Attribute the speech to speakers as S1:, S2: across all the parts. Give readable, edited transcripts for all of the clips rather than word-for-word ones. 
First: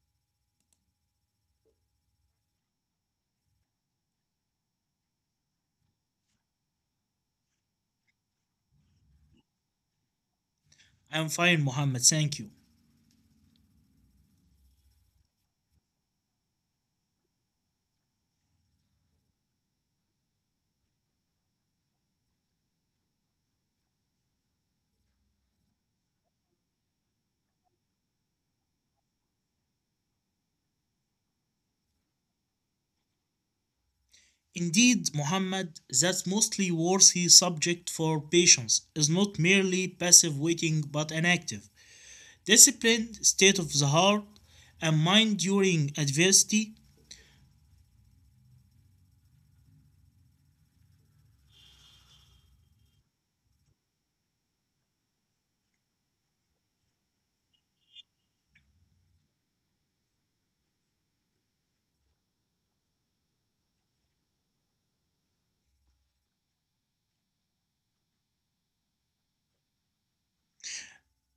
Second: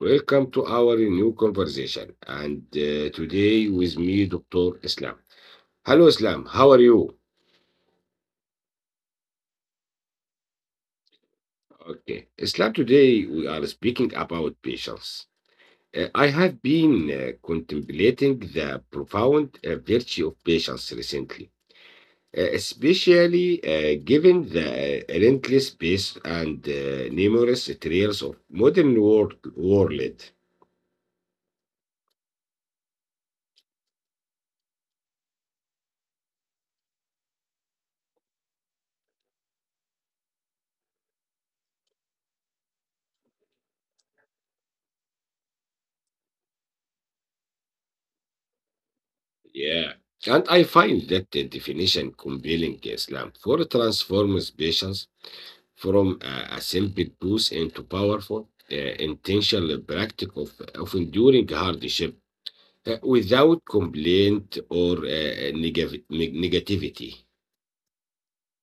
S1: Welcome to our new conversation. And Today with me, Dr. Islam. Hello, Islam. How are you?
S2: I'm fine, Muhammad,
S1: Okay.
S2: thank you.
S1: Islam, today we are speaking about patience. I have been contemplating the profound virtue of patience recently, especially given the relentless pace and numerous trials of modern world.
S2: Indeed, Muhammad, that mostly worthy subject for patience is not merely passive waiting but an active, disciplined state of the heart and mind during adversity,
S1: Yeah. And I find that the definition compelling Islam for transforms patience from a simple tools into powerful, intentional practice of enduring hardship without complaint or negativity.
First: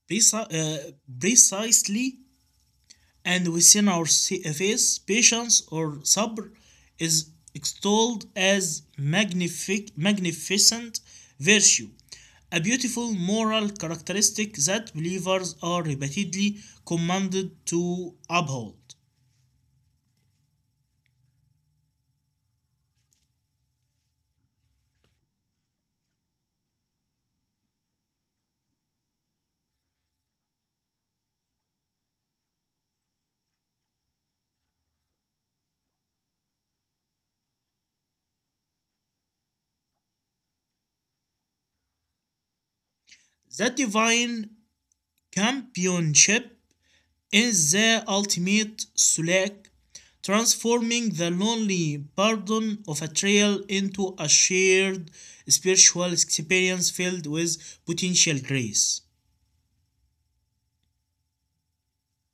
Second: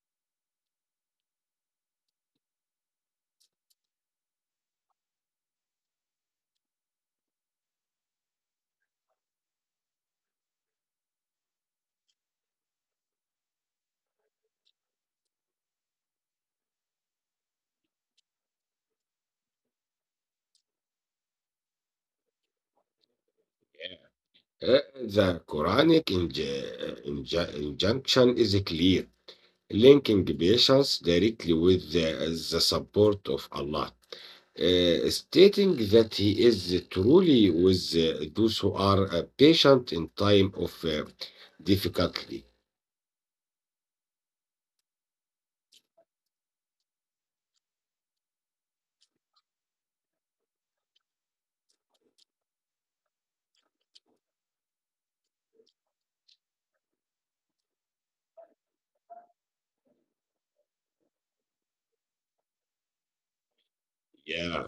S2: preci- uh, precisely and within our faith, patience or sabr is extolled as magnificent virtue, a beautiful moral characteristic that believers are repeatedly commanded to uphold.
S1: Uh, the Quranic injunction is clear, linking patients directly with the support of Allah, stating that He is truly with those who are patient in time of difficulty.
S2: That divine companionship in the ultimate slack, transforming the lonely burden of a trail into a shared spiritual experience filled with potential grace.
S1: Yeah.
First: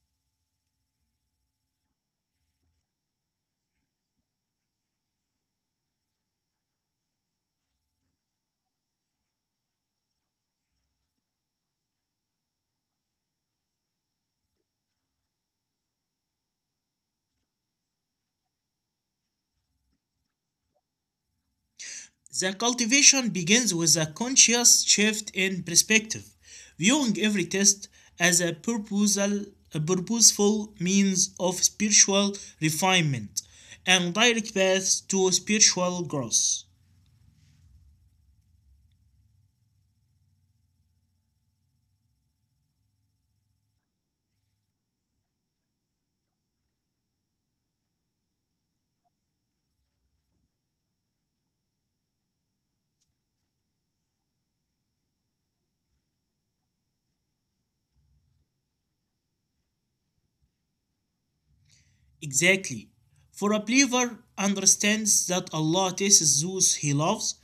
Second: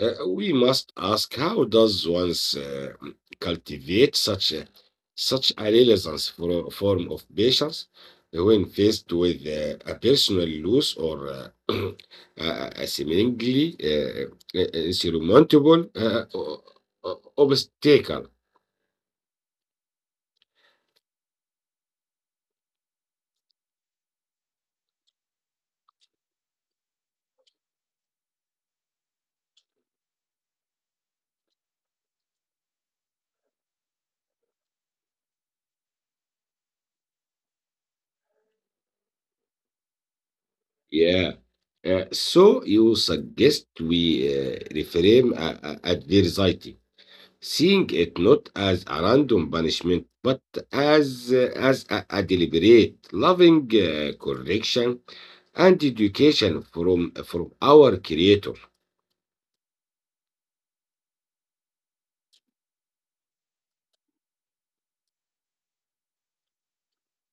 S1: We must ask how does one's cultivate such a renaissance for form of patience when faced with a personal loss or a seemingly insurmountable obstacle.
S2: The cultivation begins with a conscious shift in perspective, viewing every test as a purposeful means of spiritual refinement and direct paths to spiritual growth.
S1: Yeah. So you suggest we reframe adversity, seeing it not as a random punishment, but as a deliberate, loving correction and education from our Creator.
S2: Exactly. For a believer understands that Allah tests those he loves,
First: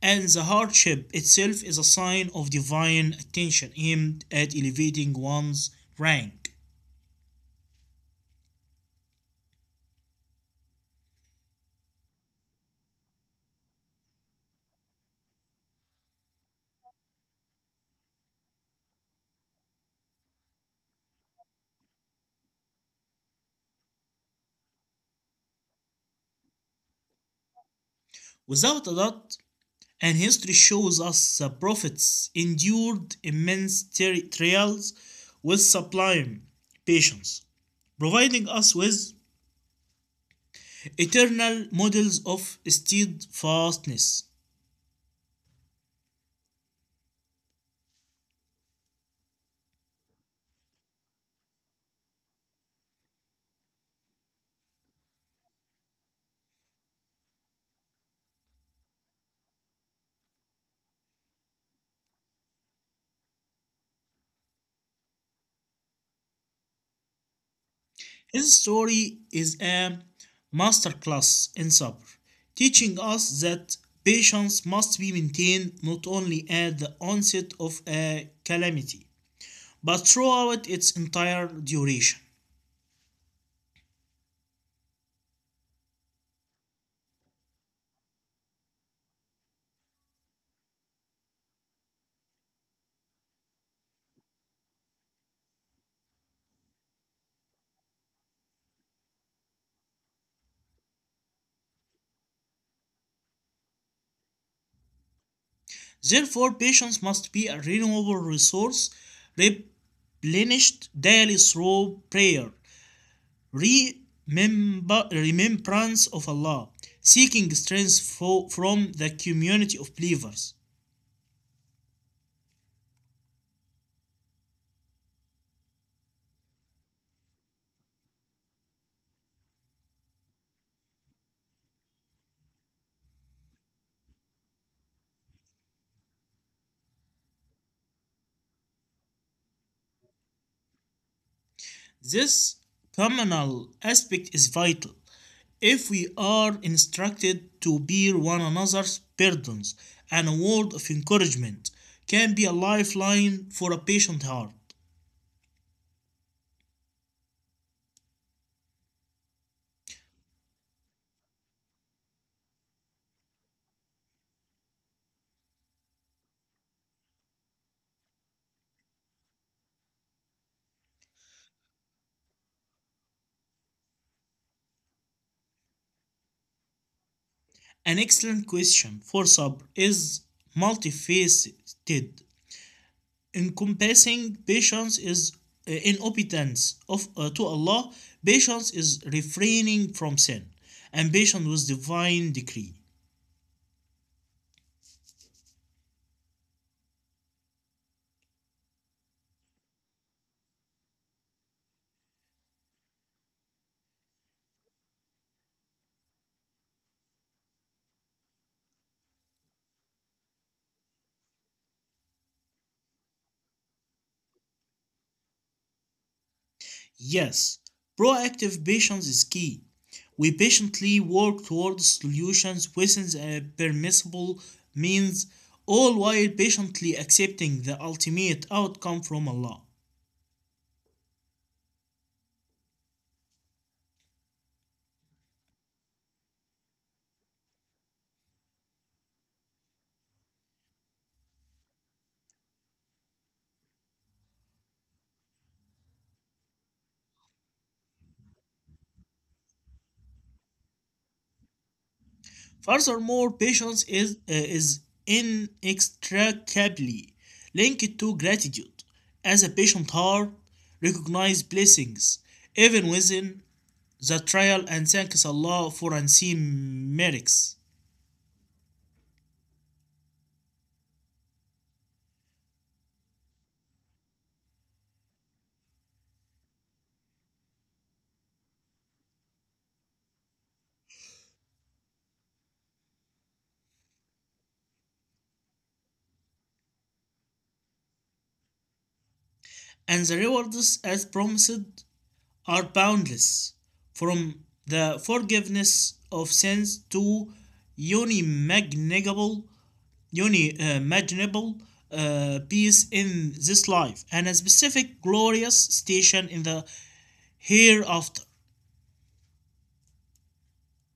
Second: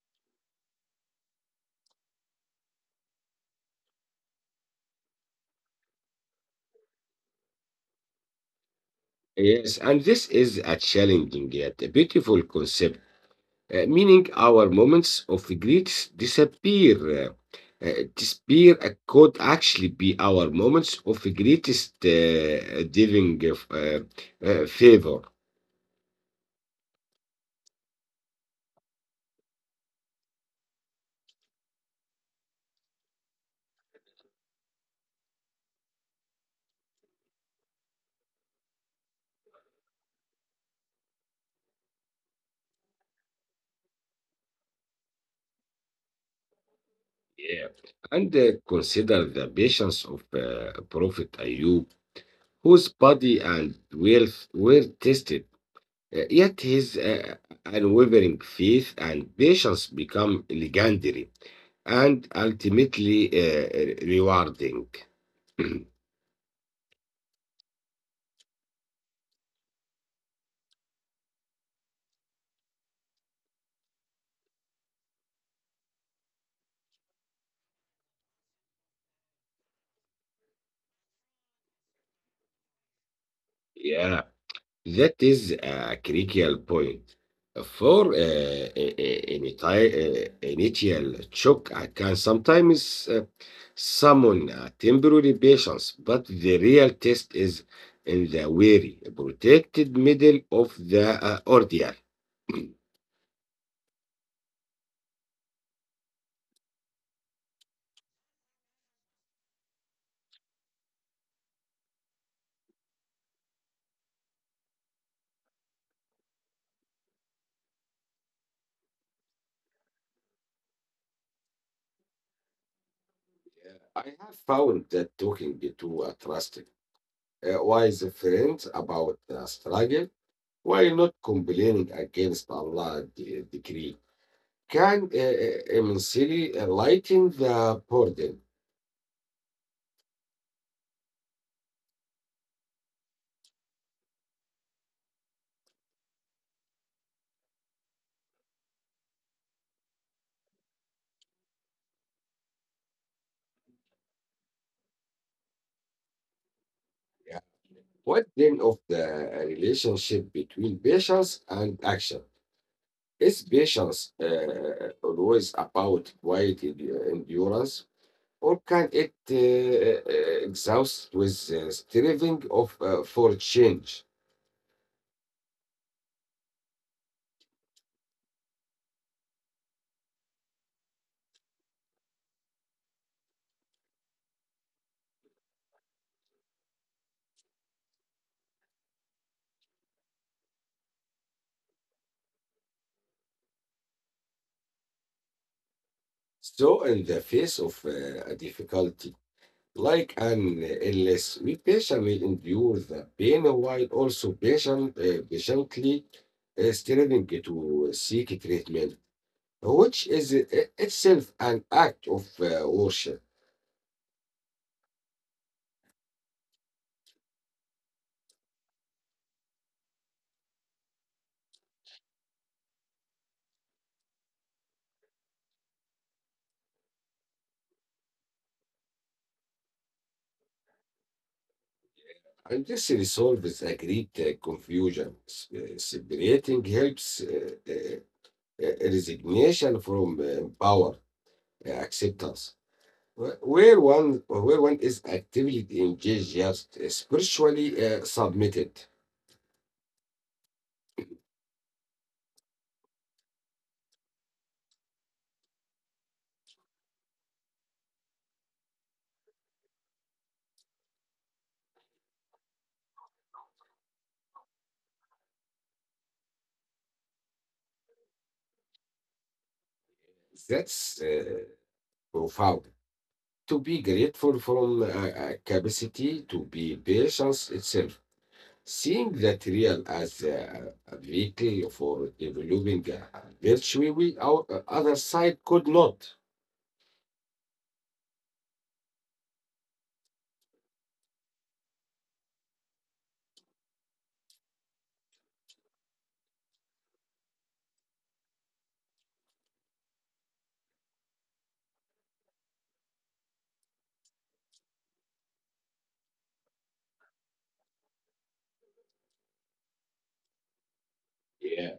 S2: and the hardship itself is a sign of divine attention aimed at elevating one's rank.
S1: Yes, and this is a challenging yet a beautiful concept, meaning our moments of grief disappear. Uh, Disappear could actually be our moments of greatest divine favor.
S2: Without a doubt, and history shows us the prophets endured immense trials with sublime patience, providing us with eternal models of steadfastness.
S1: Yeah. And consider the patience of Prophet Ayub, whose body and wealth were tested. Yet his unwavering faith and patience become legendary and ultimately rewarding.
S2: His story is a masterclass in sabr, teaching us that patience must be maintained not only at the onset of a calamity, but throughout its entire duration.
S1: Yeah. That is a critical point. For I- ini- ti- Initial shock can sometimes summon a temporary patience, but the real test is in the very protected middle of the ordeal.
S2: Therefore, patience must be a renewable resource replenished daily through prayer, remembrance of Allah, seeking strength from the community of believers.
S1: I have found that talking to a trusted, wise friend about the struggle, while not complaining against Allah's decree, can immensely lighten the burden.
S2: This communal aspect is vital. If we are instructed to bear one another's burdens, and a word of encouragement can be a lifeline for a patient heart.
S1: Yeah. What then of the relationship between patience and action? Is patience always about quiet endurance, or can it exhaust with striving of for change?
S2: An excellent question for Sabr is multifaceted, encompassing patience is in obedience of to Allah. Patience is refraining from sin, and patience with divine decree.
S1: So, in the face of a difficulty like an illness, we patient will endure the pain while also patiently striving to seek treatment, which is itself an act of worship.
S2: Yes, proactive patience is key. We patiently work towards solutions within the permissible means, all while patiently accepting the ultimate outcome from Allah.
S1: And this resolves a great confusion, s- separating helps, resignation from power acceptance, where one is actively engaged just spiritually submitted.
S2: Furthermore, patience is inextricably linked to gratitude. As a patient heart, recognizes blessings, even within the trial, and thanks Allah for unseen merits.
S1: That's profound. To be grateful from capacity to be patience itself. Seeing that real as a vehicle for developing a virtue we our other side could not.
S2: And the rewards as promised are boundless from the forgiveness of sins to unimaginable unimaginable peace in this life and a specific glorious station in the hereafter.
S1: Yeah.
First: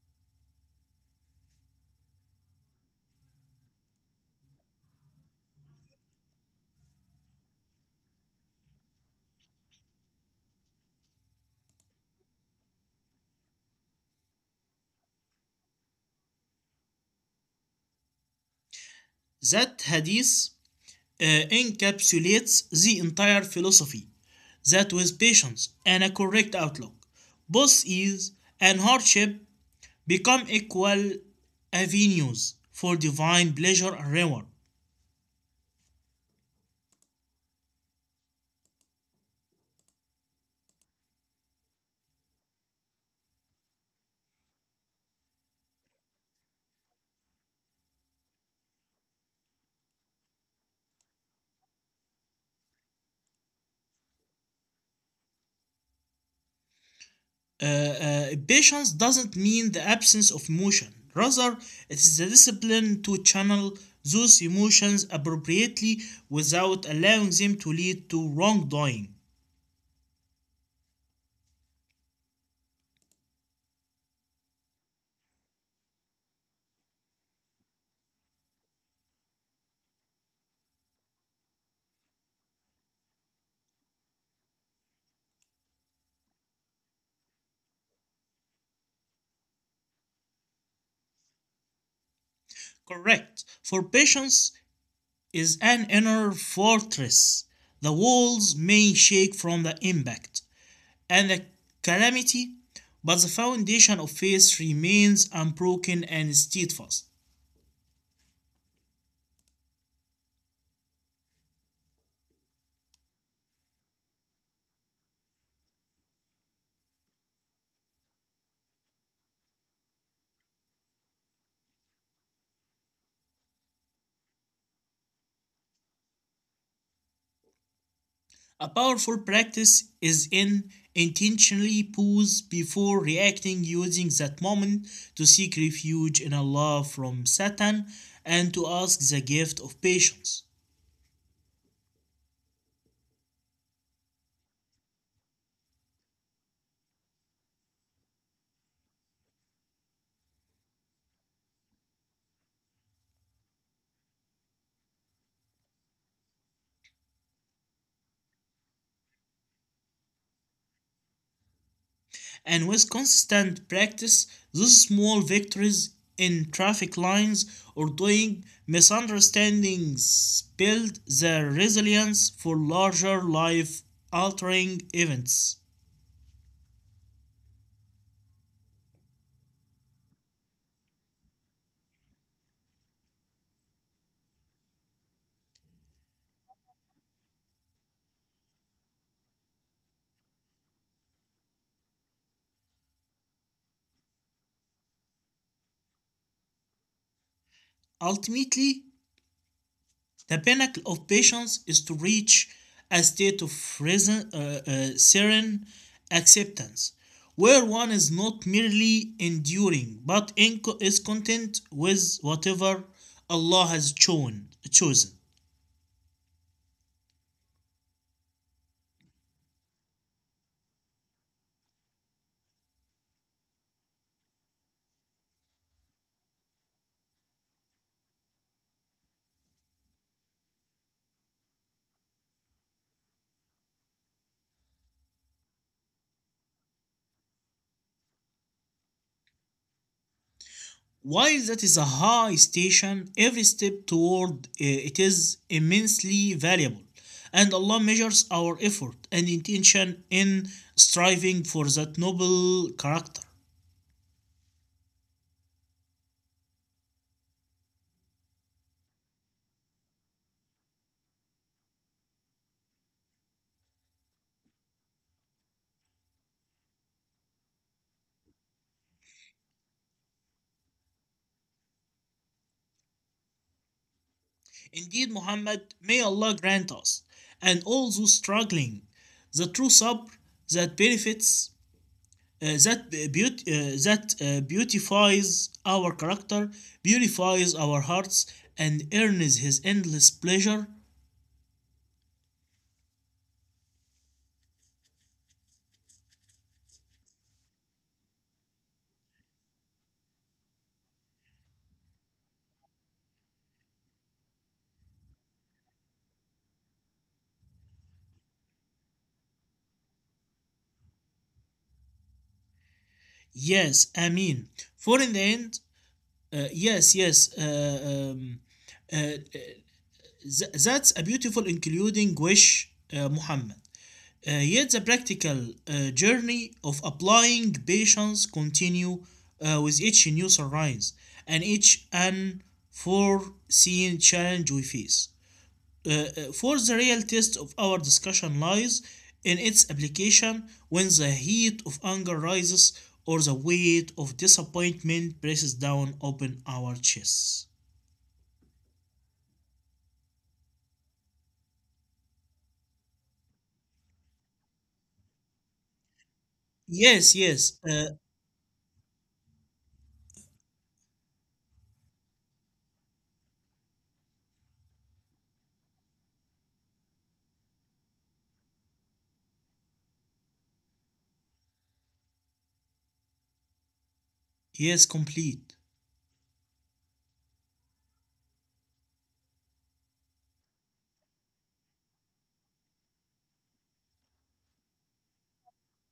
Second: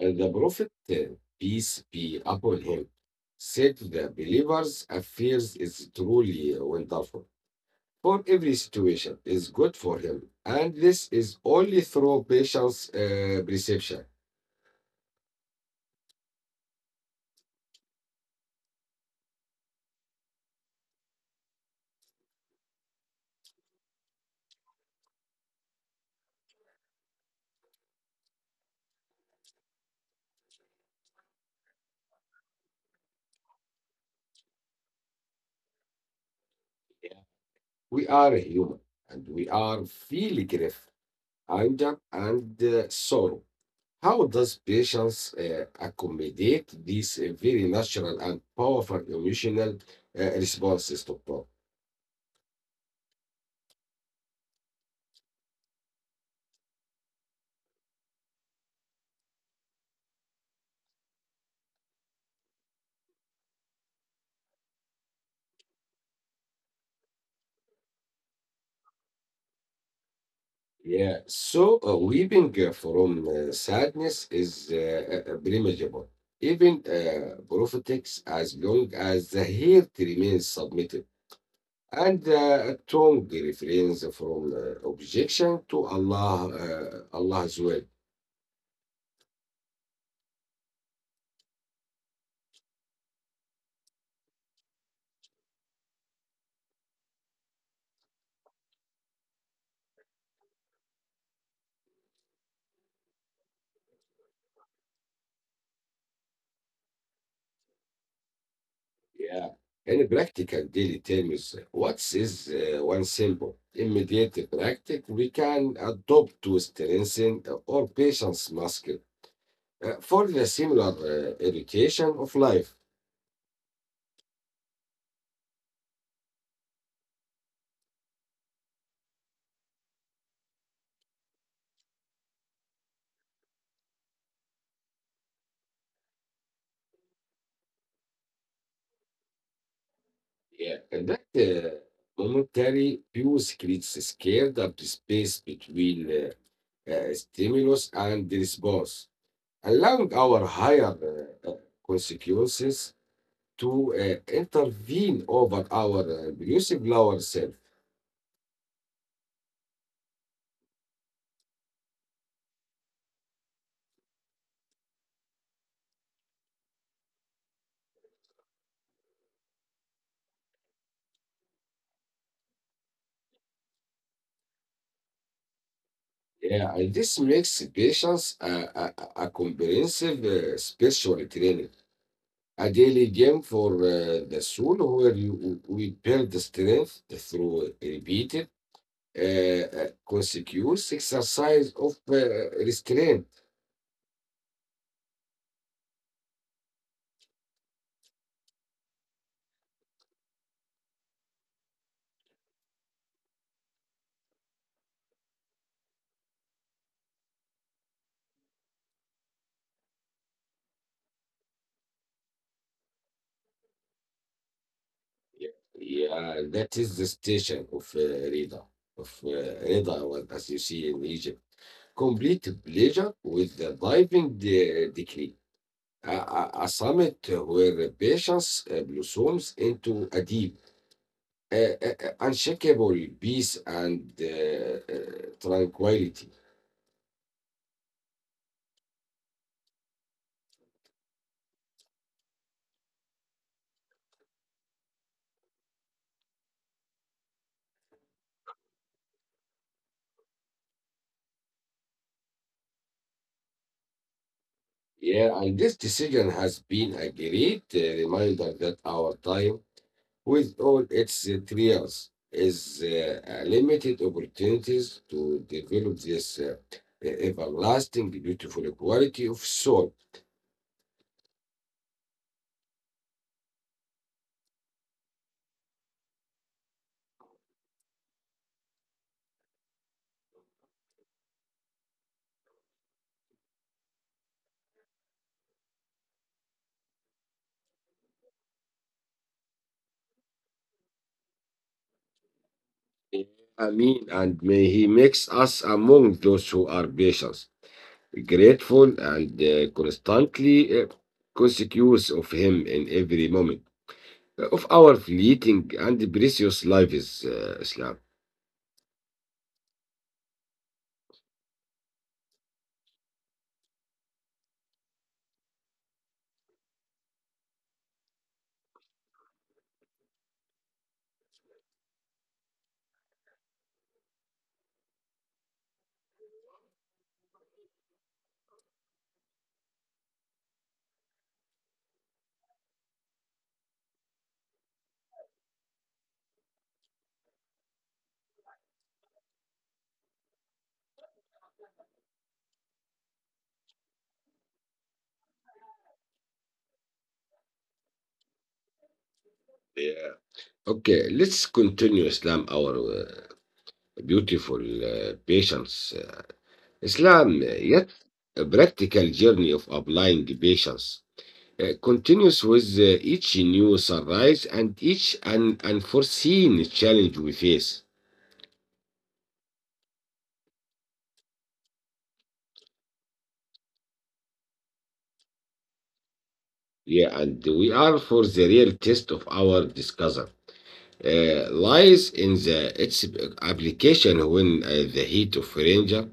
S1: And The Prophet, peace be upon him, said to the believers, affairs is truly wonderful. For every situation is good for him, and this is only through patience perception.
S2: That hadith uh, encapsulates the entire philosophy that with patience and a correct outlook both ease and hardship become equal avenues for divine pleasure and reward.
S1: We are human, and we are feeling grief, anger, and sorrow. How does patience accommodate these very natural and powerful emotional responses to problem?
S2: Patience doesn't mean the absence of emotion. Rather, it is the discipline to channel those emotions appropriately without allowing them to lead to wrongdoing.
S1: Yeah, so weeping from sadness is blamable, even prophetics, as long as the heart remains submitted and the tongue refrains from objection to Allah, Allah's will.
S2: Correct. For patience is an inner fortress. The walls may shake from the impact, and the calamity, but the foundation of faith remains unbroken and steadfast.
S1: Yeah. In practical daily terms, what is one simple, immediate practice we can adopt to strengthen our patient's muscle for the similar education of life?
S2: A powerful practice is in intentionally pause before reacting, using that moment to seek refuge in Allah from Satan and to ask the gift of patience.
S1: Yeah. And that momentary pause creates a scared up space between stimulus and the response, allowing our higher uh, uh, consequences to intervene over our elusive lower self.
S2: And with constant practice, those small victories in traffic lines or doing misunderstandings build the resilience for larger life altering events.
S1: Yeah, and this makes patience a a comprehensive spiritual training, a daily game for the soul where you we build the strength through repeated, uh, consecutive exercise of restraint.
S2: Ultimately, the pinnacle of patience is to reach a state of serene acceptance, where one is not merely enduring but is content with whatever Allah has chosen.
S1: Yeah, yeah, that is the station of Rida, of Rida, well, as you see in Egypt. Complete pleasure with the diving decree, a summit where patience blossoms into a deep, unshakable peace and tranquility.
S2: While that is a high station, every step toward it is immensely valuable, and Allah measures our effort and intention in striving for that noble character.
S1: Yeah, and this decision has been a great reminder that our time, with all its trials, is a limited opportunities to develop this everlasting beautiful quality of soul.
S2: Indeed, Muhammad, may Allah grant us and all those struggling the true sabr that beautifies our character, beautifies our hearts, and earns His endless pleasure.
S1: Ameen. And may He makes us among those who are patient, grateful, and constantly conscious of Him in every moment of our fleeting and precious lives, Islam.
S2: Yes, I mean, for in the end, uh, yes, yes, uh, um, uh, uh, that's a beautiful including wish, Muhammad. Yet the practical journey of applying patience continue with each new sunrise and each unforeseen challenge we face, for the real test of our discussion lies in its application when the heat of anger rises or the weight of disappointment presses down upon our chests.
S1: Yeah. Okay, let's continue, Islam, our uh, beautiful patience. Uh, Islam,
S2: Yes, yes,
S1: yet a practical journey of applying patience continues with each new sunrise and each unforeseen challenge we face.
S2: yes, complete.
S1: Yeah, and we are for the real test of our discover lies in the its application when the heat of danger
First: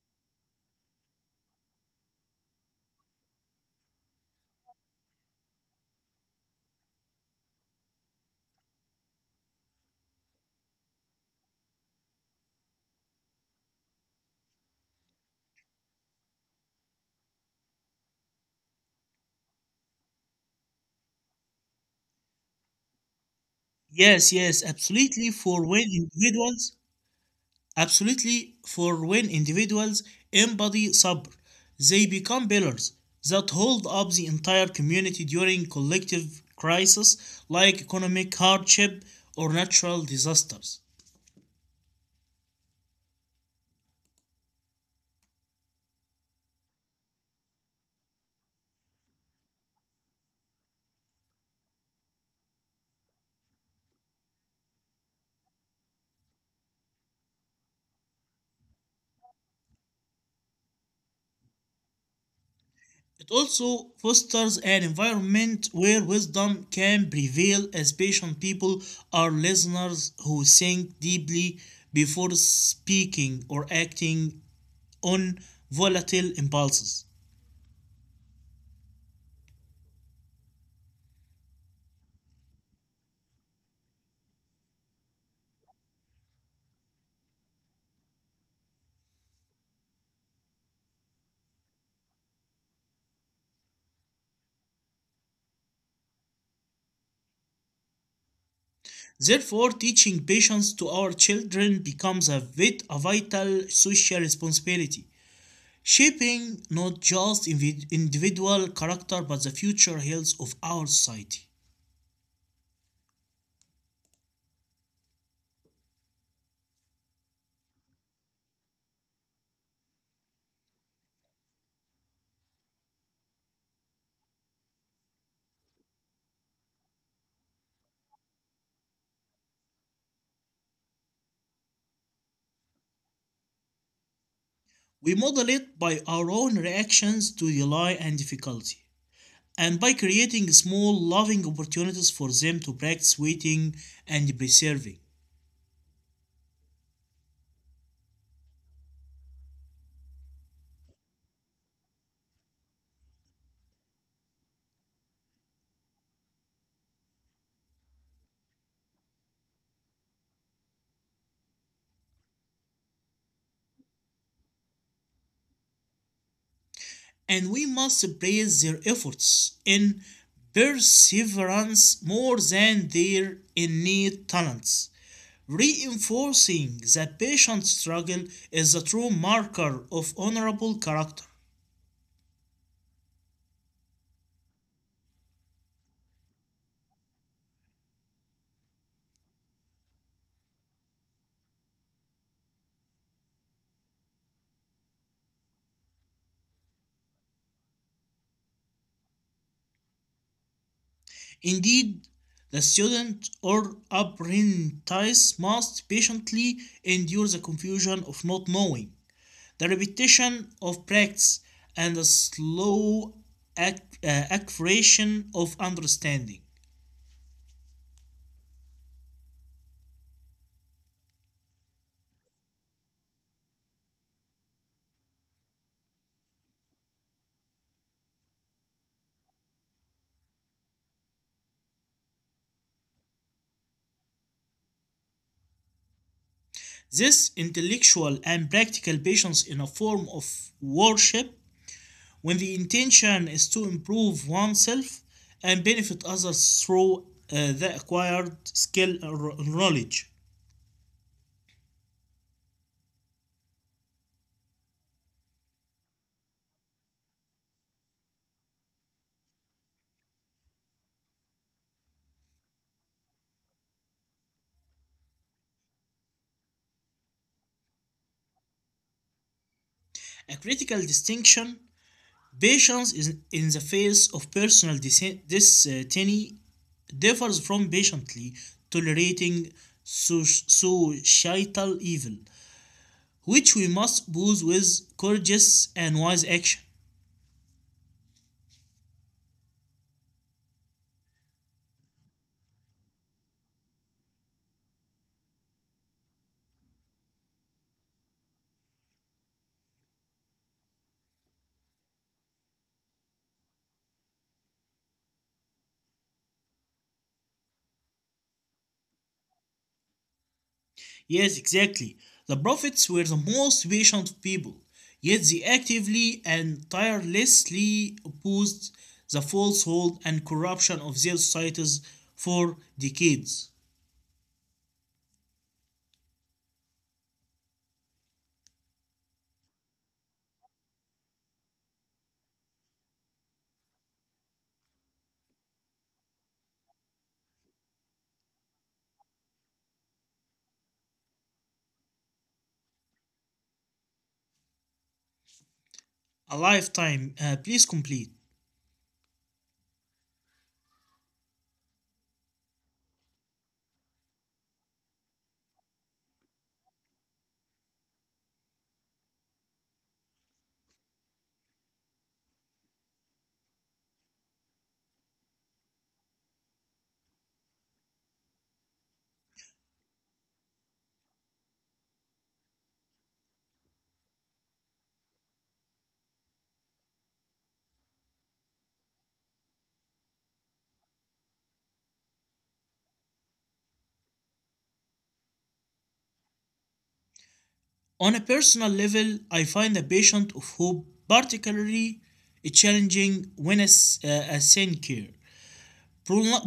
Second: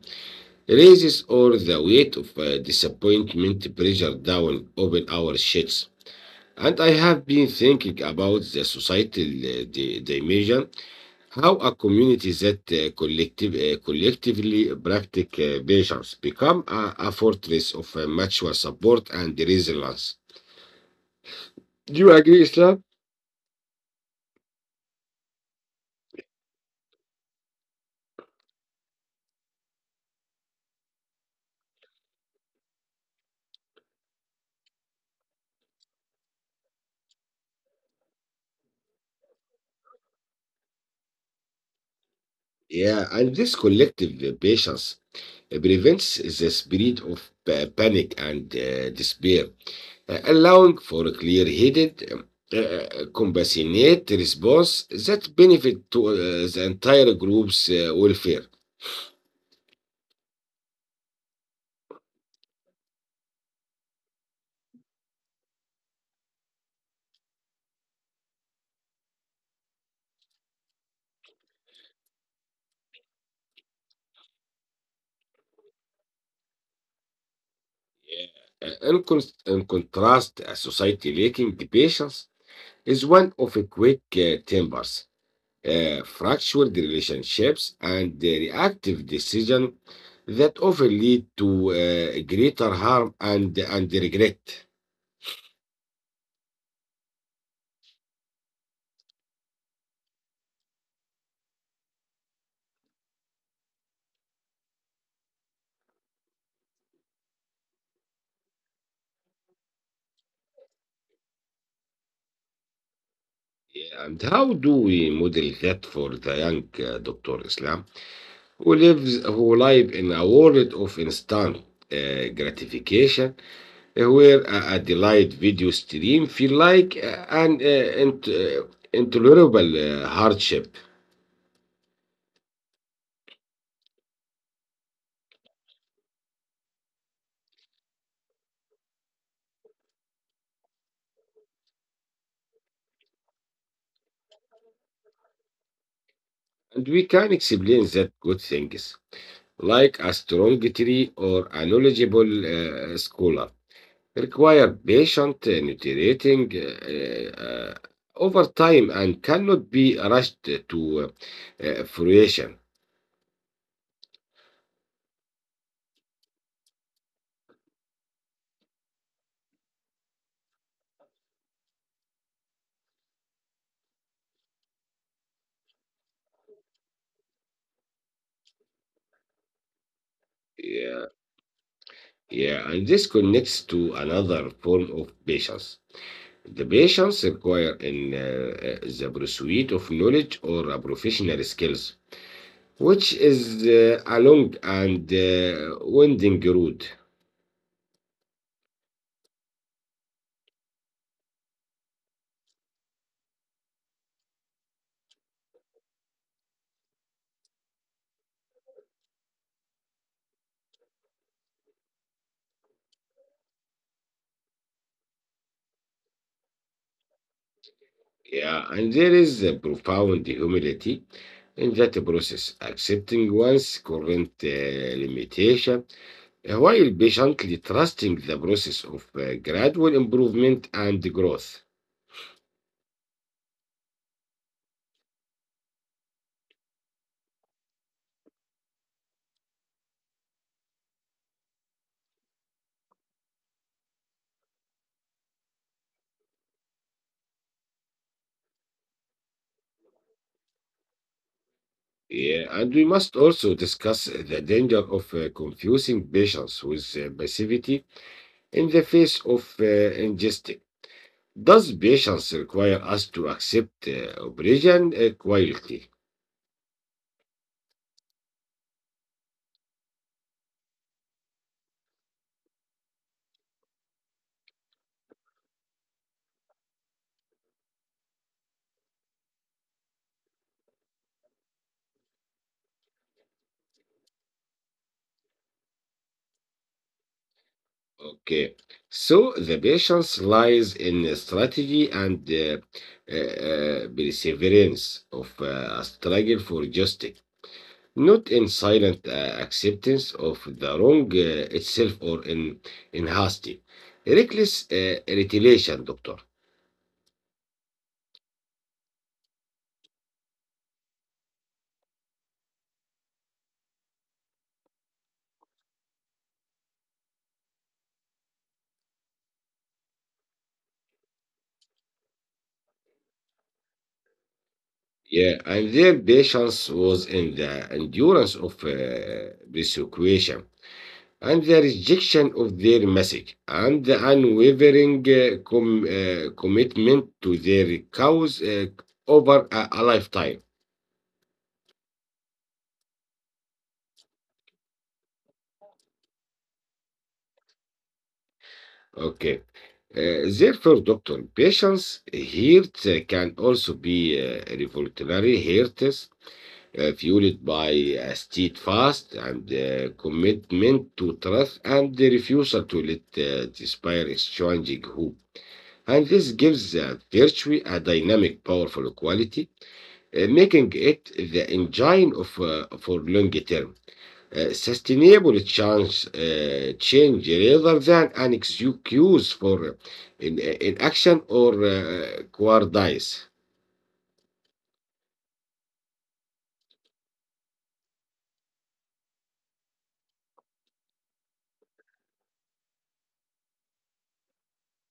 S1: raises or the weight of disappointment pressure down open our sheets. And I have been thinking about the societal dimension. How a community that collectively practice measures become a fortress of mutual support and resilience. Do you agree, Islam?
S2: Yes, yes, absolutely. For when individuals Absolutely, for when individuals embody sabr, they become pillars that hold up the entire community during collective crises like economic hardship or natural disasters.
S1: Yeah, and this collective patience prevents the spread of panic and despair, allowing for a clear-headed, compassionate response that benefit to the entire group's welfare.
S2: It also fosters an environment where wisdom can prevail, as patient people are listeners who think deeply before speaking or acting on volatile impulses.
S1: In contrast, a society lacking the patience is one of a quick tempers, fractured relationships, and the reactive decision that often lead to greater harm and regret.
S2: Therefore, teaching patience to our children becomes a a vital social responsibility, shaping not just individual character but the future health of our society.
S1: Yeah, and how do we model that for the young Dr. Islam who live in a world of instant gratification where a delayed video stream feel like an intolerable hardship?
S2: We model it by our own reactions to delay and difficulty, and by creating small, loving opportunities for them to practice waiting and preserving.
S1: And we can explain that good things, like a strong tree or a knowledgeable scholar, require patient nutriting over time and cannot be rushed to fruition.
S2: And we must praise their efforts in perseverance more than their innate talents, reinforcing the patient's struggle is a true marker of honorable
S1: Yeah,
S2: character.
S1: yeah, and this connects to another form of patience. The patience required in the pursuit of knowledge or professional skills, which is a long and winding road.
S2: Indeed, the student or apprentice must patiently endure the confusion of not knowing, the repetition of practice, and the slow acquisition of understanding.
S1: Yeah, and there is a profound humility in that process, accepting one's current limitation while patiently trusting the process of gradual improvement and growth.
S2: This intellectual and practical patience in a form of worship when the intention is to improve oneself and benefit others through the acquired skill or knowledge.
S1: Yeah, and we must also discuss the danger of confusing patience with passivity in the face of injustice. Does patience require us to accept oppression quietly?
S2: A critical distinction: patience is in the face of personal destiny differs from patiently tolerating societal evil, which we must pose with courageous and wise action.
S1: Okay. So the patience lies in the strategy and perseverance of a struggle for justice, not in silent acceptance of the wrong itself or in hasty, reckless retaliation, doctor.
S2: Yes, exactly. The prophets were the most patient people, yet they actively and tirelessly opposed the falsehood and corruption of their societies for decades.
S1: Yeah, and their patience was in the endurance of persecution and the rejection of their message and the unwavering commitment to their cause over a lifetime.
S2: A lifetime, please complete.
S1: Okay. Therefore, doctor, patience hurt can also be revolutionary hurts fueled by a steadfast and commitment to truth and the refusal to let despair exchange hope. And this gives virtue a dynamic, powerful quality, making it the engine of for long-term sustainable change rather than an excuse for in action or cowardice.
S2: On a personal level, I find the patient of hope particularly challenging when a sin care.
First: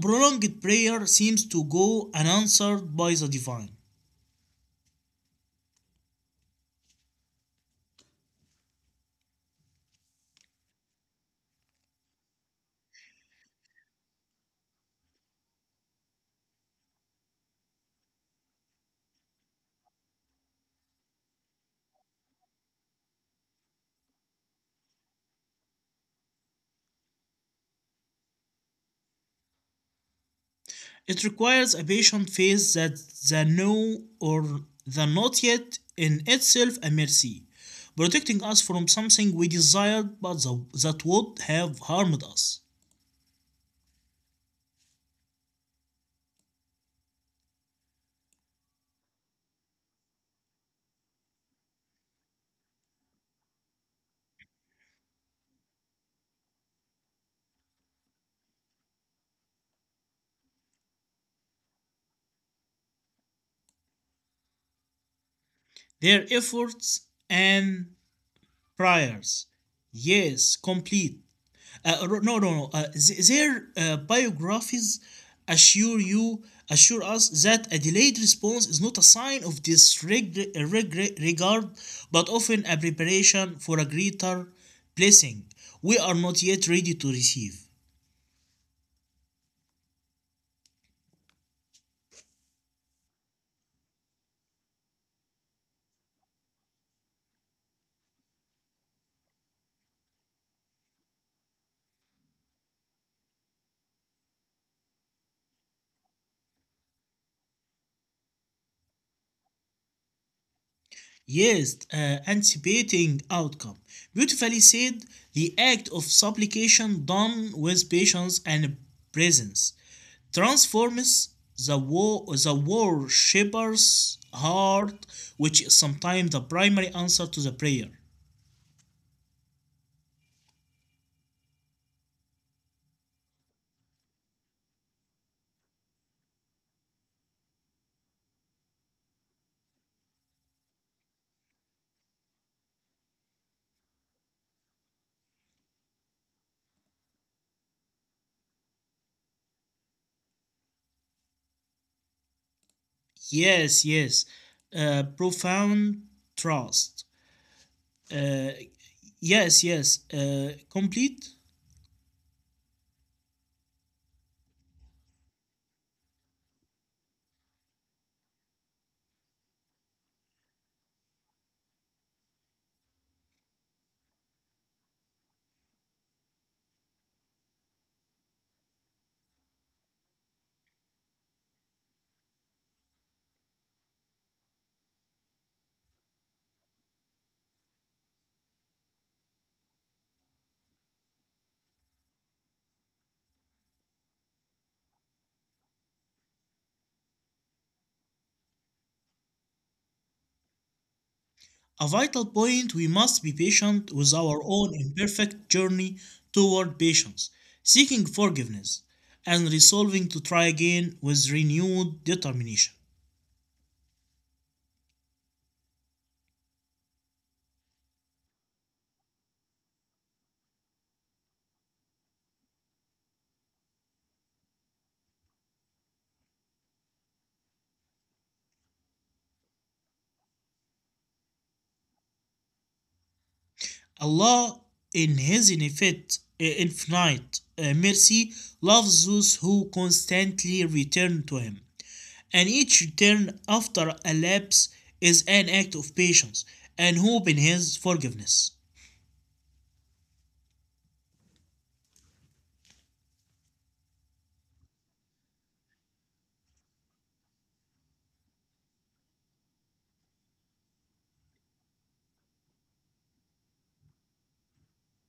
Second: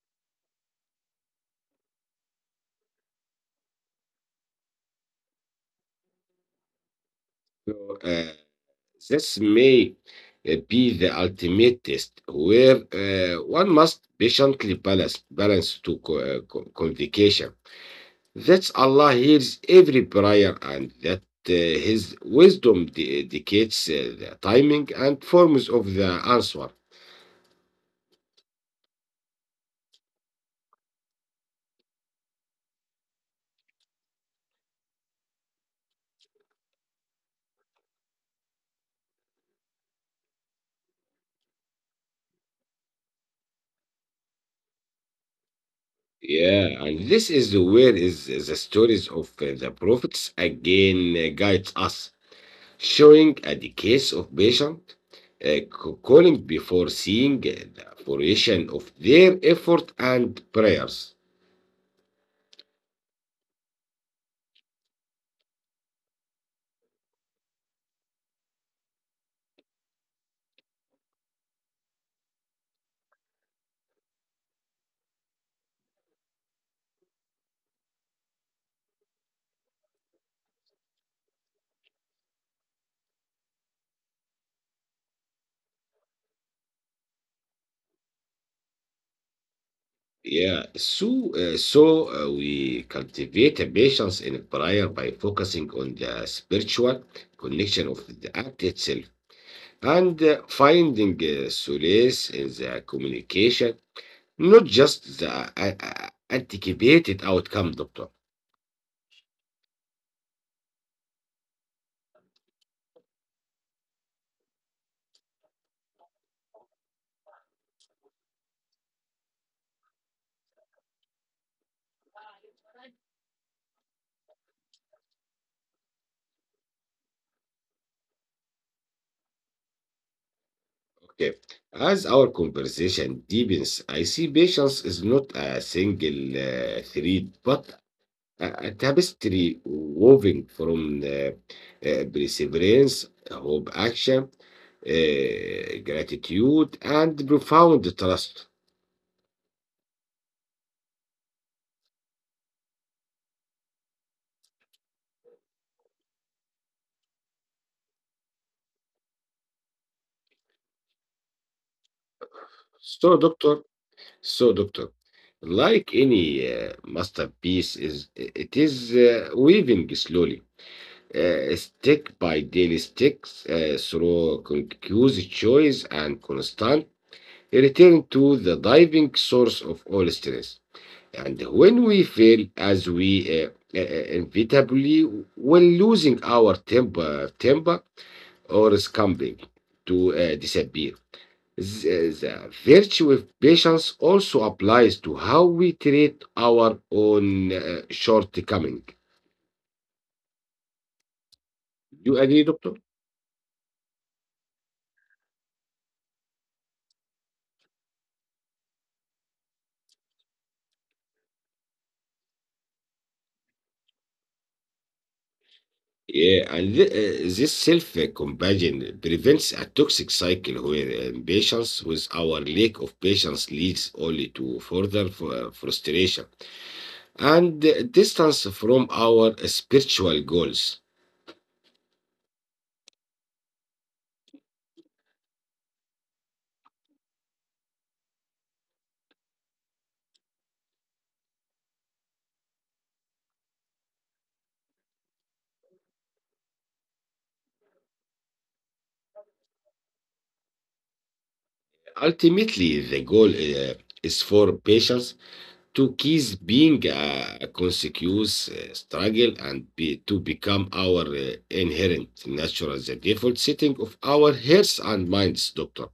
S2: Prolonged prayer seems to go unanswered by the divine.
S1: So, this may be the ultimate test, where one must patiently balance to convocation. That Allah hears every prayer, and that uh, His wisdom dictates the timing and forms of the answer.
S2: It requires a patient faith that the no or the not yet in itself a mercy, protecting us from something we desired but that would have harmed us.
S1: Yeah, and this is where is the stories of the prophets again guides us, showing a decrease of patient calling before seeing the fruition of their effort and prayers.
S2: Their efforts and prayers, yes, complete. No, no, no. Their biographies assure you, assure us that a delayed response is not a sign of disregard, but often a preparation for a greater blessing we are not yet ready to receive.
S1: Yeah, so we cultivate patience in prayer by focusing on the spiritual connection of the act itself and finding solace in the communication, not just the anticipated outcome, doctor.
S2: Yes, anticipating outcome. Beautifully said, the act of supplication done with patience and presence transforms the worshipper's heart, which is sometimes the primary answer to the prayer.
S1: Okay. As our conversation deepens, I see patience is not a single thread, but a tapestry woven from perseverance, hope, action, gratitude, and profound trust.
S2: Yes, yes. Profound trust. Uh, yes, yes. Complete.
S1: So, doctor, so doctor, like any masterpiece, is weaving slowly stick by daily sticks through conscious choice and constant return to the diving source of all stress. And when we fail, as we uh, uh, inevitably will, losing our temper or scumbling to disappear. The, the virtue of patience also applies to how we treat our own shortcoming. You agree, doctor?
S2: A vital point: we must be patient with our own imperfect journey toward patience, seeking forgiveness, and resolving to try again with renewed determination.
S1: Yeah, and this self-compassion prevents a toxic cycle where impatience with our lack of patience leads only to further frustration and distance from our spiritual goals.
S2: Allah, in His infinite mercy, loves those who constantly return to Him. And each return after a lapse is an act of patience and hope in His forgiveness.
S1: Ultimately, the goal is for patience to cease being a consecutive struggle and to become our inherent natural, the default setting of our hearts and minds, doctor.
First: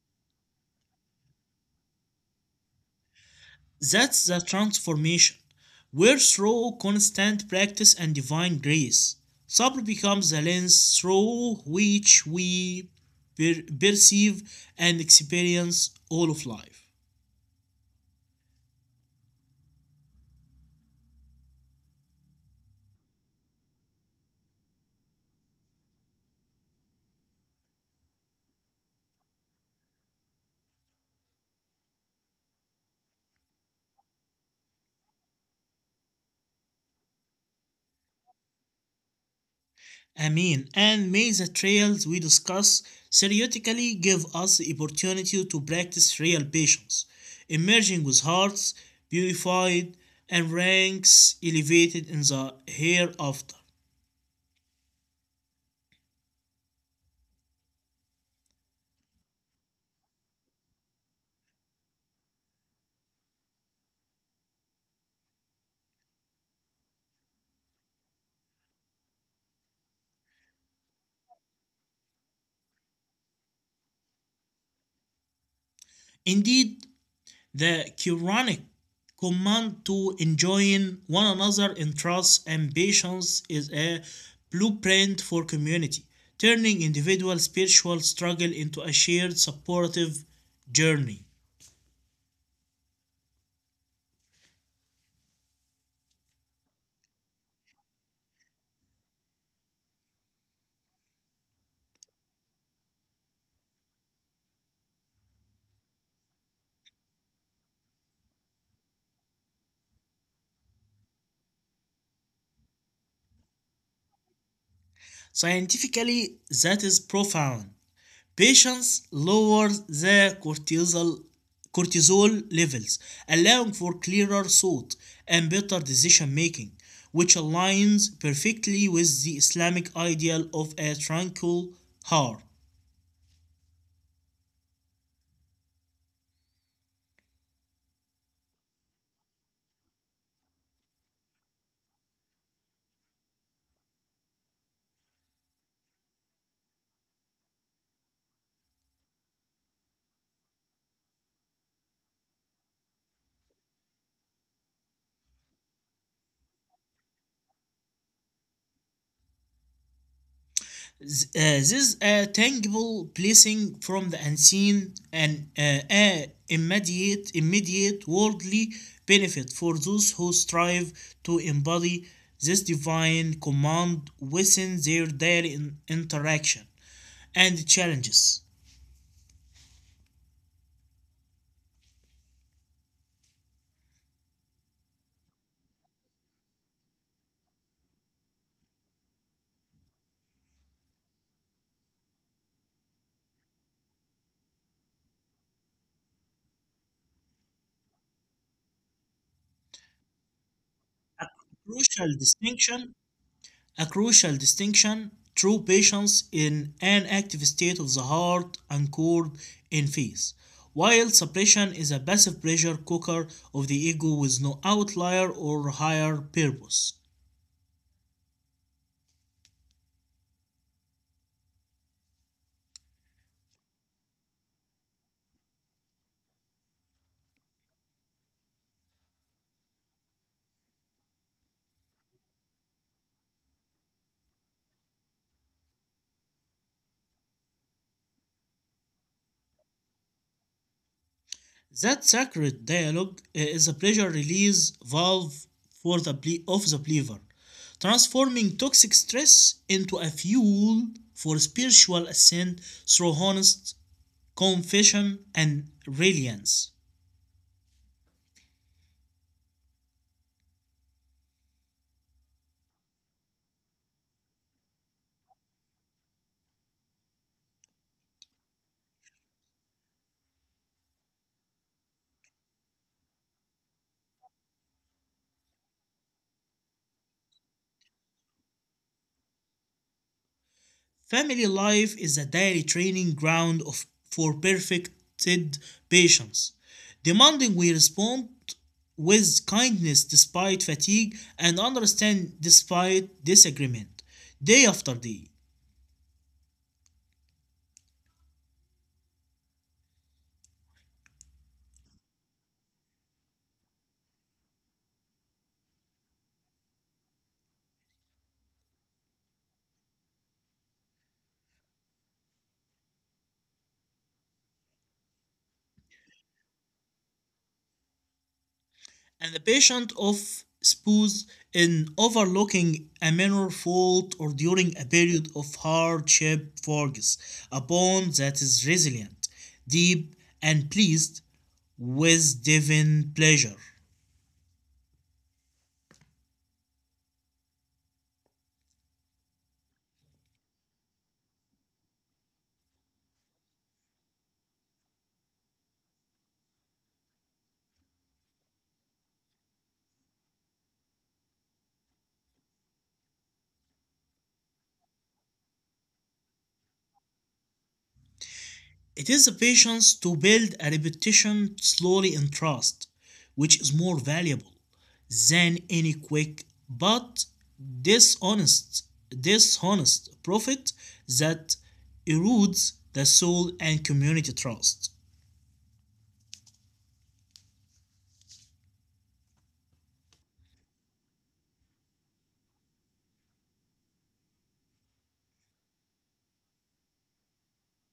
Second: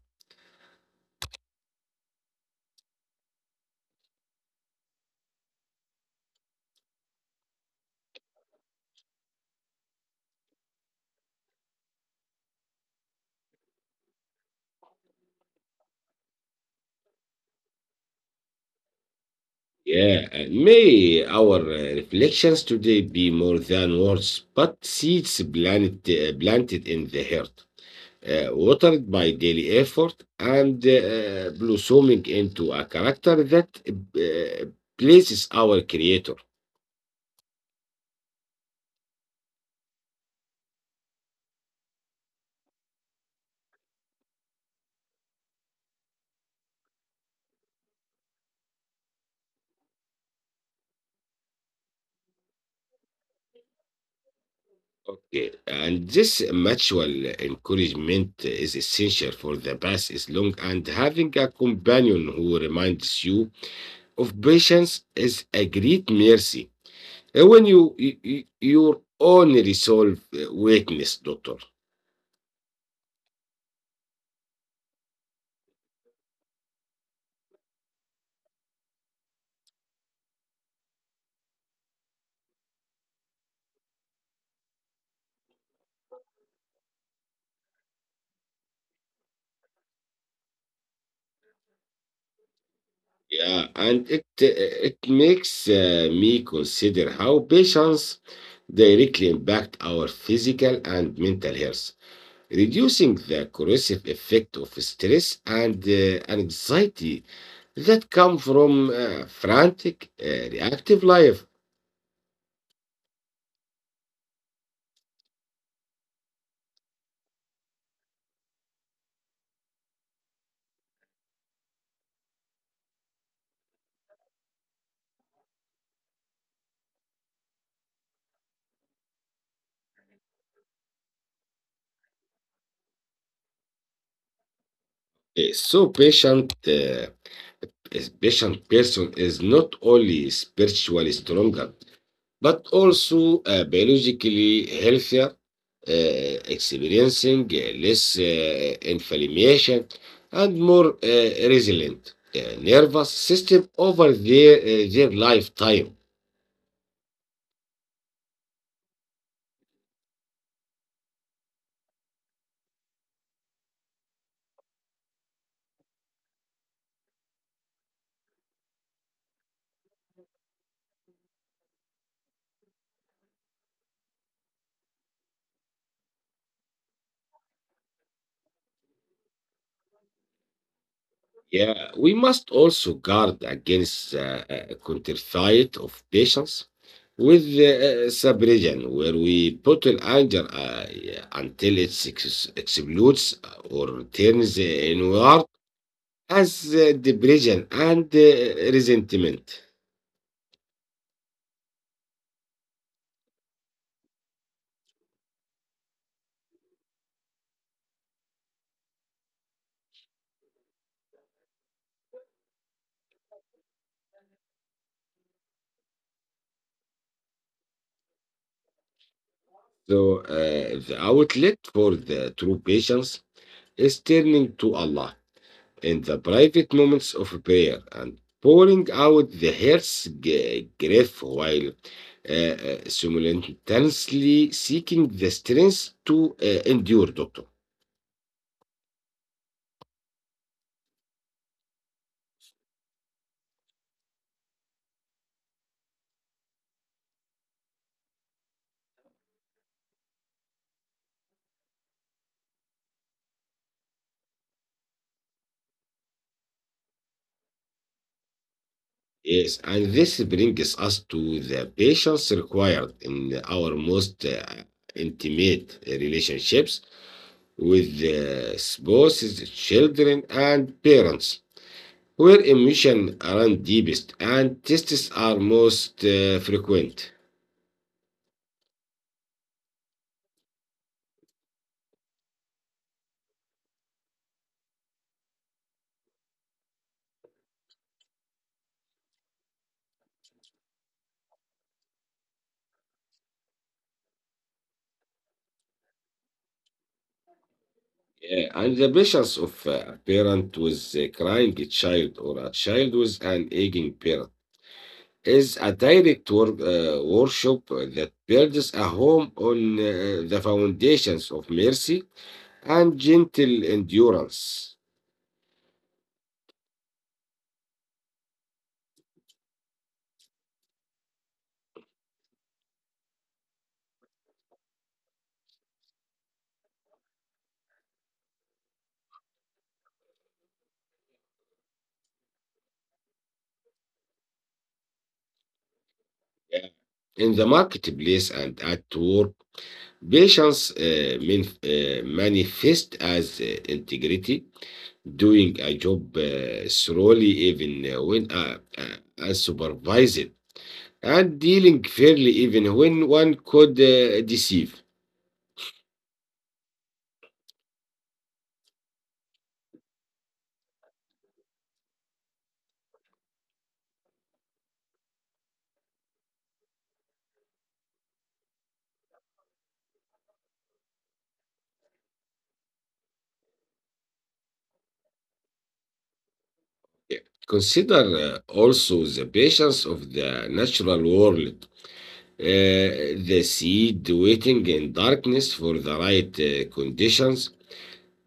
S2: That's the transformation, where through constant practice and divine grace, Sabr becomes the lens through which we perceive and experience all of life.
S1: Yeah, and may our reflections today be more than words, but seeds planted, planted in the heart, watered by daily effort, and blossoming into a character that pleases our Creator.
S2: Amin. And may the trials we discuss theoretically give us the opportunity to practice real patience, emerging with hearts purified and ranks elevated in the hereafter.
S1: Okay, and this mutual encouragement is essential, for the path is long, and having a companion who reminds you of patience is a great mercy. When your own resolve weakness, doctor.
S2: Indeed, the Quranic command to enjoin one another in trust and patience is a blueprint for community, turning individual spiritual struggle into a shared supportive journey.
S1: Yeah, and it makes me consider how patients directly impact our physical and mental health, reducing the corrosive effect of stress and anxiety that come from frantic, reactive life.
S2: Scientifically, that is profound. Patients lower the cortisol levels, allowing for clearer thought and better decision making, which aligns perfectly with the Islamic ideal of a tranquil heart.
S1: So patient person is not only spiritually stronger but also biologically healthier, experiencing less inflammation and more resilient nervous system over their lifetime.
S2: This tangible blessing from the unseen and immediate worldly benefit for those who strive to embody this divine command within their daily interaction and challenges.
S1: Yeah, we must also guard against counterfeit of patients with suppression, where we bottle anger until it explodes or turns inward as depression and resentment.
S2: Crucial distinction A crucial distinction. True patience in an active state of the heart anchored in faith, while suppression is a passive pressure cooker of the ego with no outlier or higher purpose.
S1: So the outlet for the true patience is turning to Allah in the private moments of prayer and pouring out the heart's grief while simultaneously seeking the strength to endure, doctor.
S2: That sacred dialogue is a pressure release valve for the ble- of the believer, transforming toxic stress into a fuel for spiritual ascent through honest confession and reliance.
S1: Yes, and this brings us to the patience required in our most intimate relationships with the spouses, children, and parents, where emissions are deepest and tests are most frequent.
S2: Family life is a daily training ground of, for perfected patience, demanding we respond with kindness despite fatigue and understand despite disagreement, day after day.
S1: Yeah, and the patients of a parent with a crying child or a child with an aging parent is a direct worship that builds a home on the foundations of mercy and gentle endurance.
S2: And the patient of spouse in overlooking a minor fault or during a period of hardship forges a bond that is resilient, deep, and pleased with divine pleasure.
S1: Yeah. In the marketplace and at work, patience manifests as integrity, doing a job thoroughly even when unsupervised, and dealing fairly even when one could deceive.
S2: It is a patience to build a reputation slowly and trust, which is more valuable than any quick but dishonest dishonest profit that erodes the soul and community trust.
S1: Consider also the patience of the natural world, uh, the seed waiting in darkness for the right conditions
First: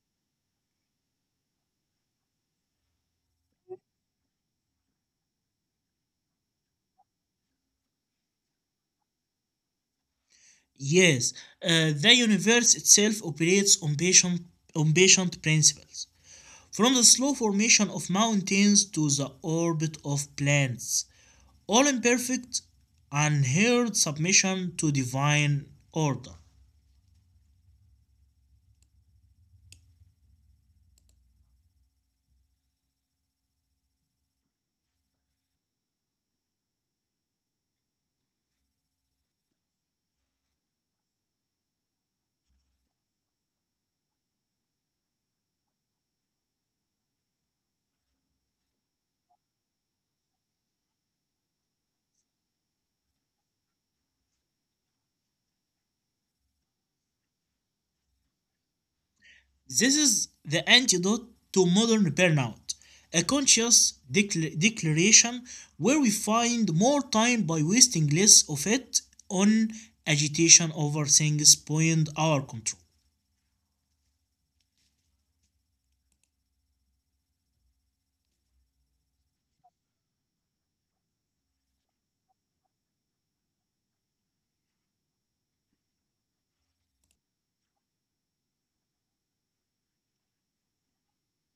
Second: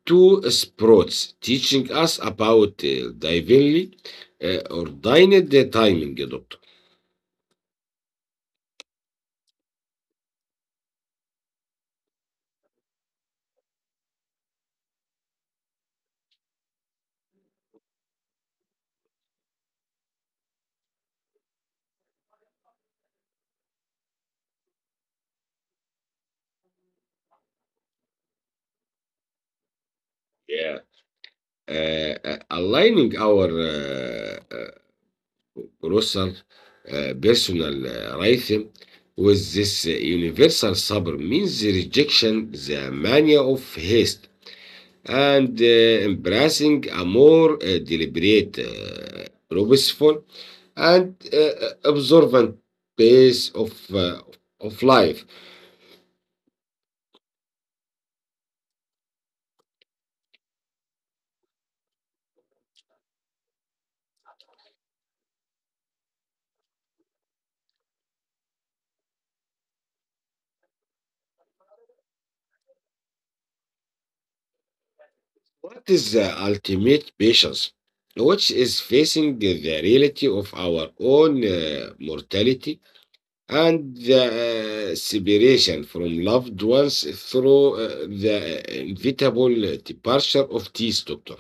S1: two spots teaching us about divinely ordained timing, eh, doctor.
S2: Yes, the universe itself operates on patient principles. From the slow formation of mountains to the orbit of planets, all in perfect, unheard submission to divine order.
S1: Yeah. Aligning our uh, closer personal rhythm with this universal supper means the rejection the mania of haste and embracing a more deliberate, purposeful, and observant pace of life.
S2: This is the antidote to modern burnout, a conscious declaration where we find more time by wasting less of it on agitation over things beyond our control.
S1: What is the ultimate patience? Which is facing the reality of our own mortality and the separation from loved ones through the inevitable departure of this doctor.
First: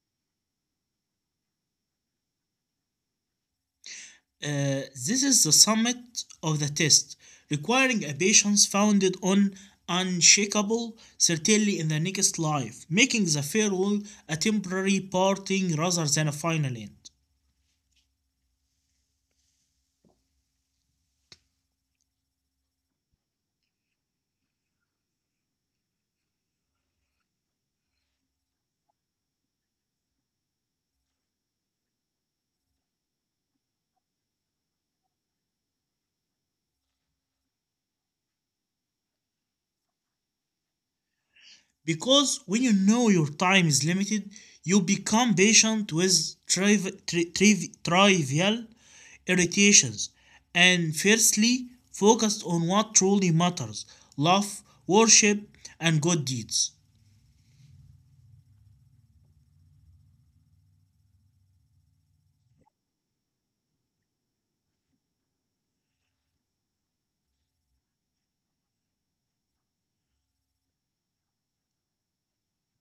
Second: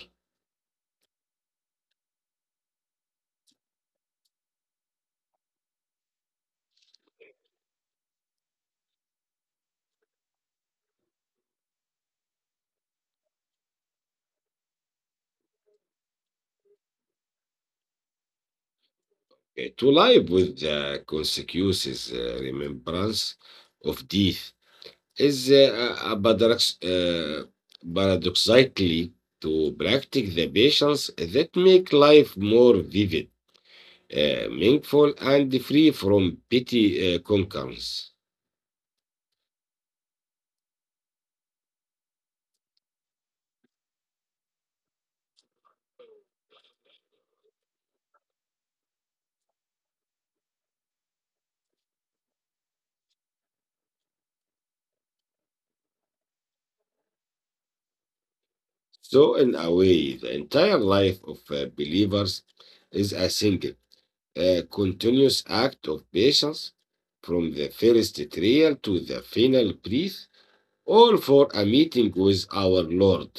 S2: This is the summit of the test, requiring a patience founded on unshakable certainty in the next life, making the farewell a temporary parting rather than a final end.
S1: To live with the consequences, remembrance of death is a paradox, uh, paradoxically to practice the patience that make life more vivid meaningful and free from petty concerns.
S2: Because when you know your time is limited, you become patient with trivial irritations and fiercely focused on what truly matters: love, worship, and good deeds.
S1: So, in a way, the entire life of believers is a single, continuous act of patience from the first trial to the final breath, all for a meeting with our Lord.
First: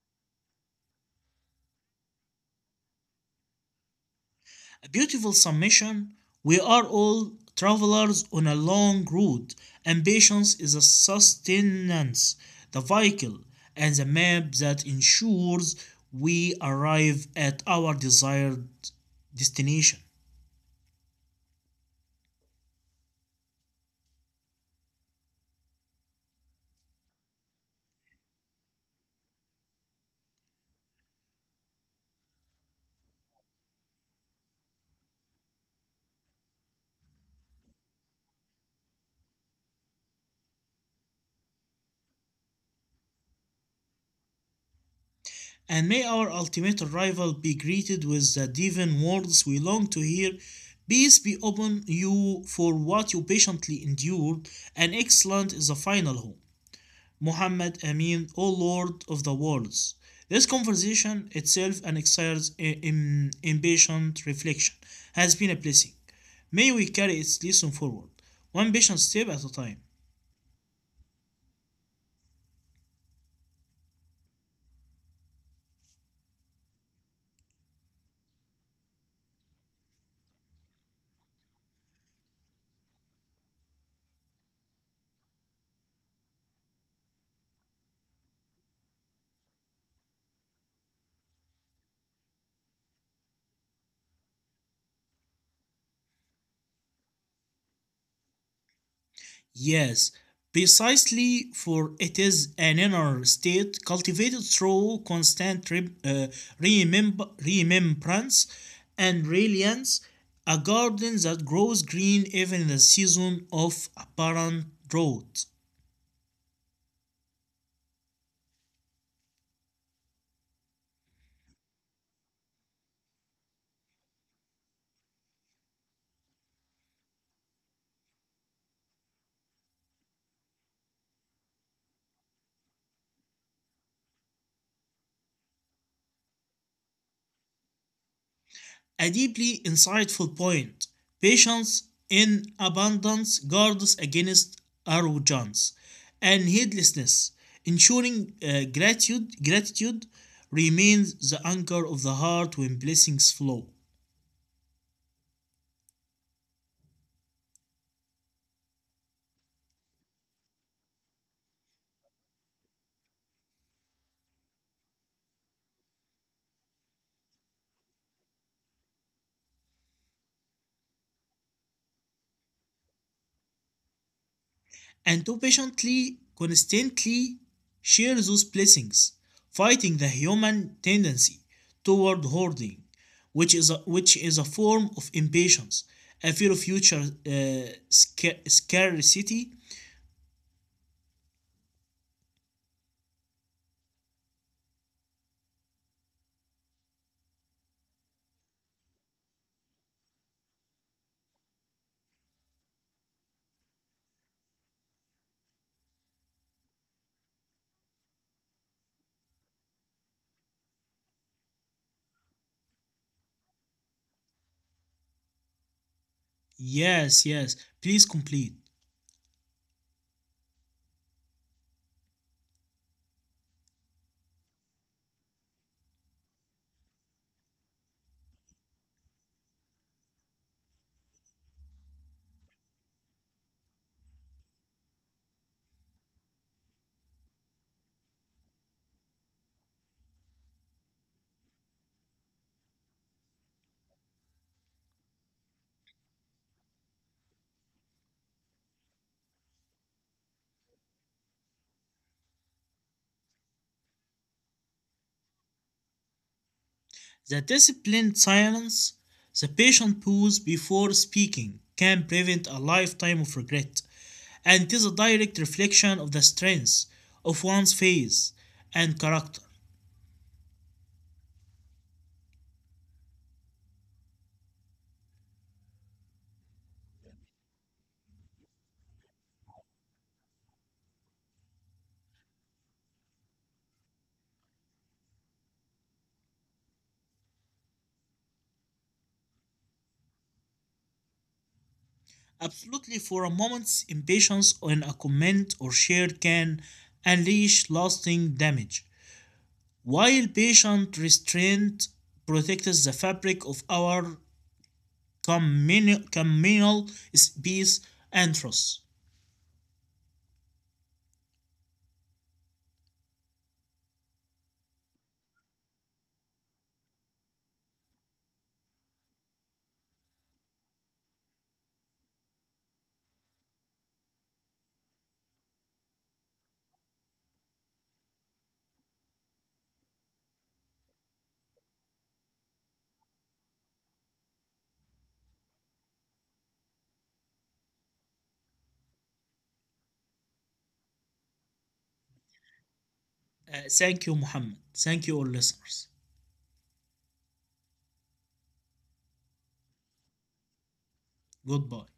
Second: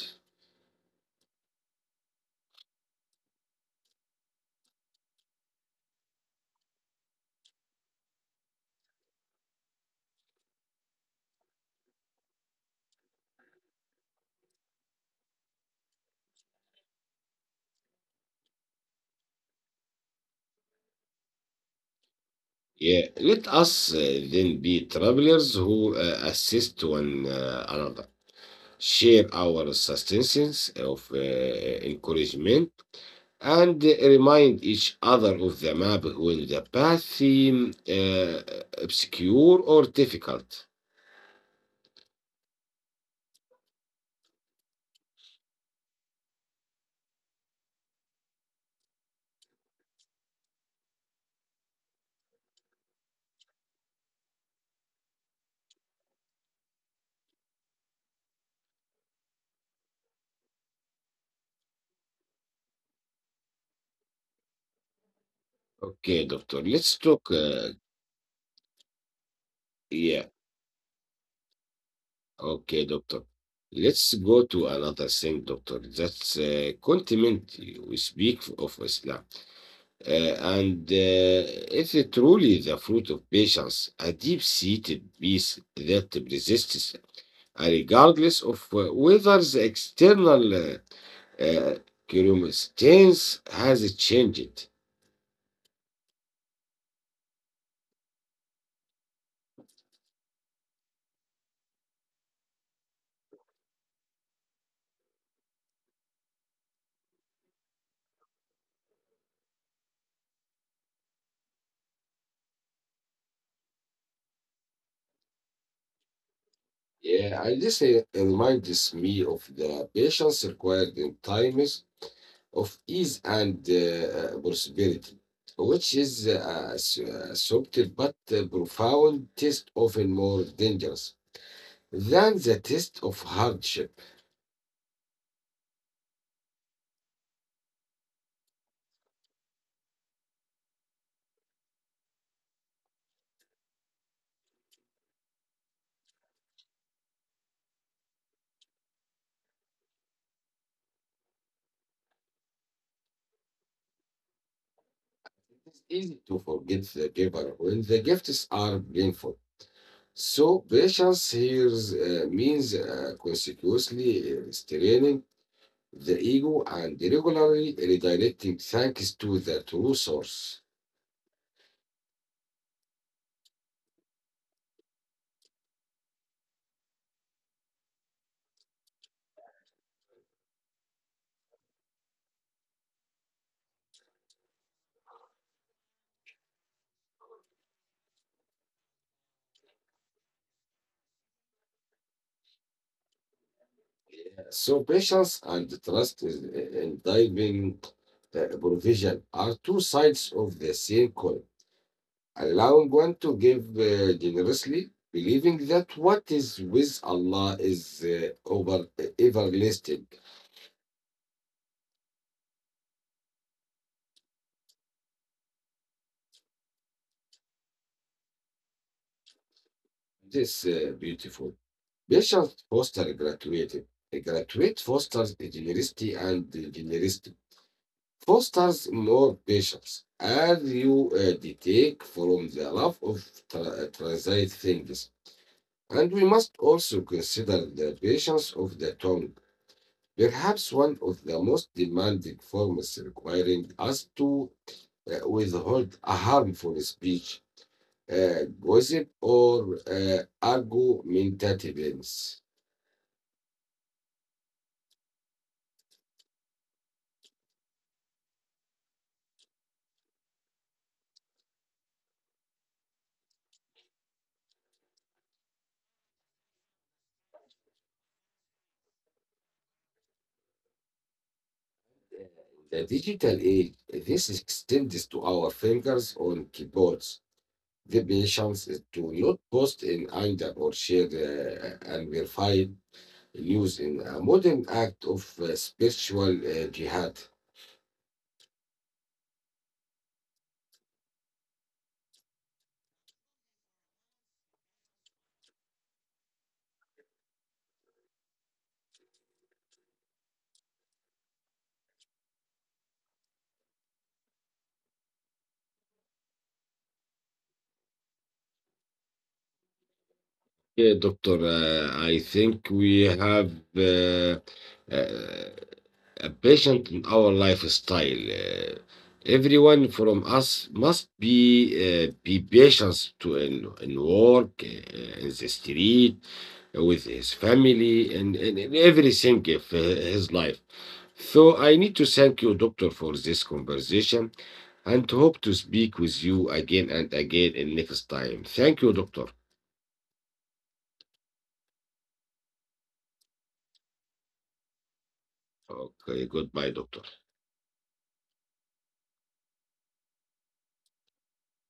S2: A beautiful summation. We are all travelers on a long road, and patience is a sustenance, the vehicle, and the map that ensures we arrive at our desired destination.
S1: Yeah, let us then be travelers who assist one another, share our sustenance of encouragement and remind each other of the map when the path seem obscure or difficult.
S2: And may our ultimate arrival be greeted with the divine words we long to hear. Peace be upon you for what you patiently endured, and excellent is the final home. Muhammad Amin, O Lord of the worlds. This conversation itself and excites impatient reflection has been a
S1: Okay,
S2: blessing.
S1: doctor, let's
S2: May we
S1: talk.
S2: carry its lesson forward, one patient step at a time.
S1: Yeah, okay, doctor. Let's go to another thing, doctor. That's continent. We speak of Islam. Uh, and is it truly the fruit of patience, a deep seated peace that resists, regardless of whether the external uh, uh, chromatin has changed.
S2: Yes, precisely, for it is an inner state cultivated through constant remembrance and reliance, a garden that grows green even in the season of apparent drought.
S1: Yeah, and this reminds me of the patience required in times of ease and prosperity, which is a subtle but profound test, often more dangerous than the test of hardship.
S2: A deeply insightful point. Patience in abundance guards against arrogance and heedlessness, ensuring gratitude remains the anchor of the heart when blessings flow.
S1: It's easy to forget the giver when the gifts are painful. So patience here means consequently restraining the ego and regularly redirecting thanks to the true source.
S2: And to patiently, constantly share those blessings, fighting the human tendency toward hoarding, which is a form of impatience, a fear of future scarcity.
S1: So patience and trust is in divine provision are two sides of the same coin, allowing one to give generously, believing that what is with Allah is over everlasting.
S2: Yes, yes, please complete.
S1: This is beautiful. Patience foster gratitude. A graduate fosters generosity and generosity fosters more patience as you detect from the love of transit things. And we must also consider the patience of the tongue, perhaps one of the most demanding forms requiring us to withhold a harmful speech, gossip, or argumentativeness.
S2: The disciplined silence, the patient pause before speaking, can prevent a lifetime of regret, and it is a direct reflection of the strength of one's face and character.
S1: The digital age, this extends to our fingers on keyboards. Give me chances to not post in anger or share and verify news in a modern act of spiritual jihad.
S2: Absolutely, for a moment's impatience on a comment or share can unleash lasting damage, while patient restraint protects the fabric of our communal peace and trust.
S1: Yeah, doctor, I think we have uh, uh, a patient in our lifestyle. Uh, everyone from us must be patient to in work, in the street, with his family, and everything of his life. So I need to thank you, doctor, for this conversation, and hope to speak with you again and again in next time. Thank you, doctor.
S2: Thank you, Muhammad. Thank you, all listeners.
S1: Okay, goodbye, doctor.
S2: Goodbye.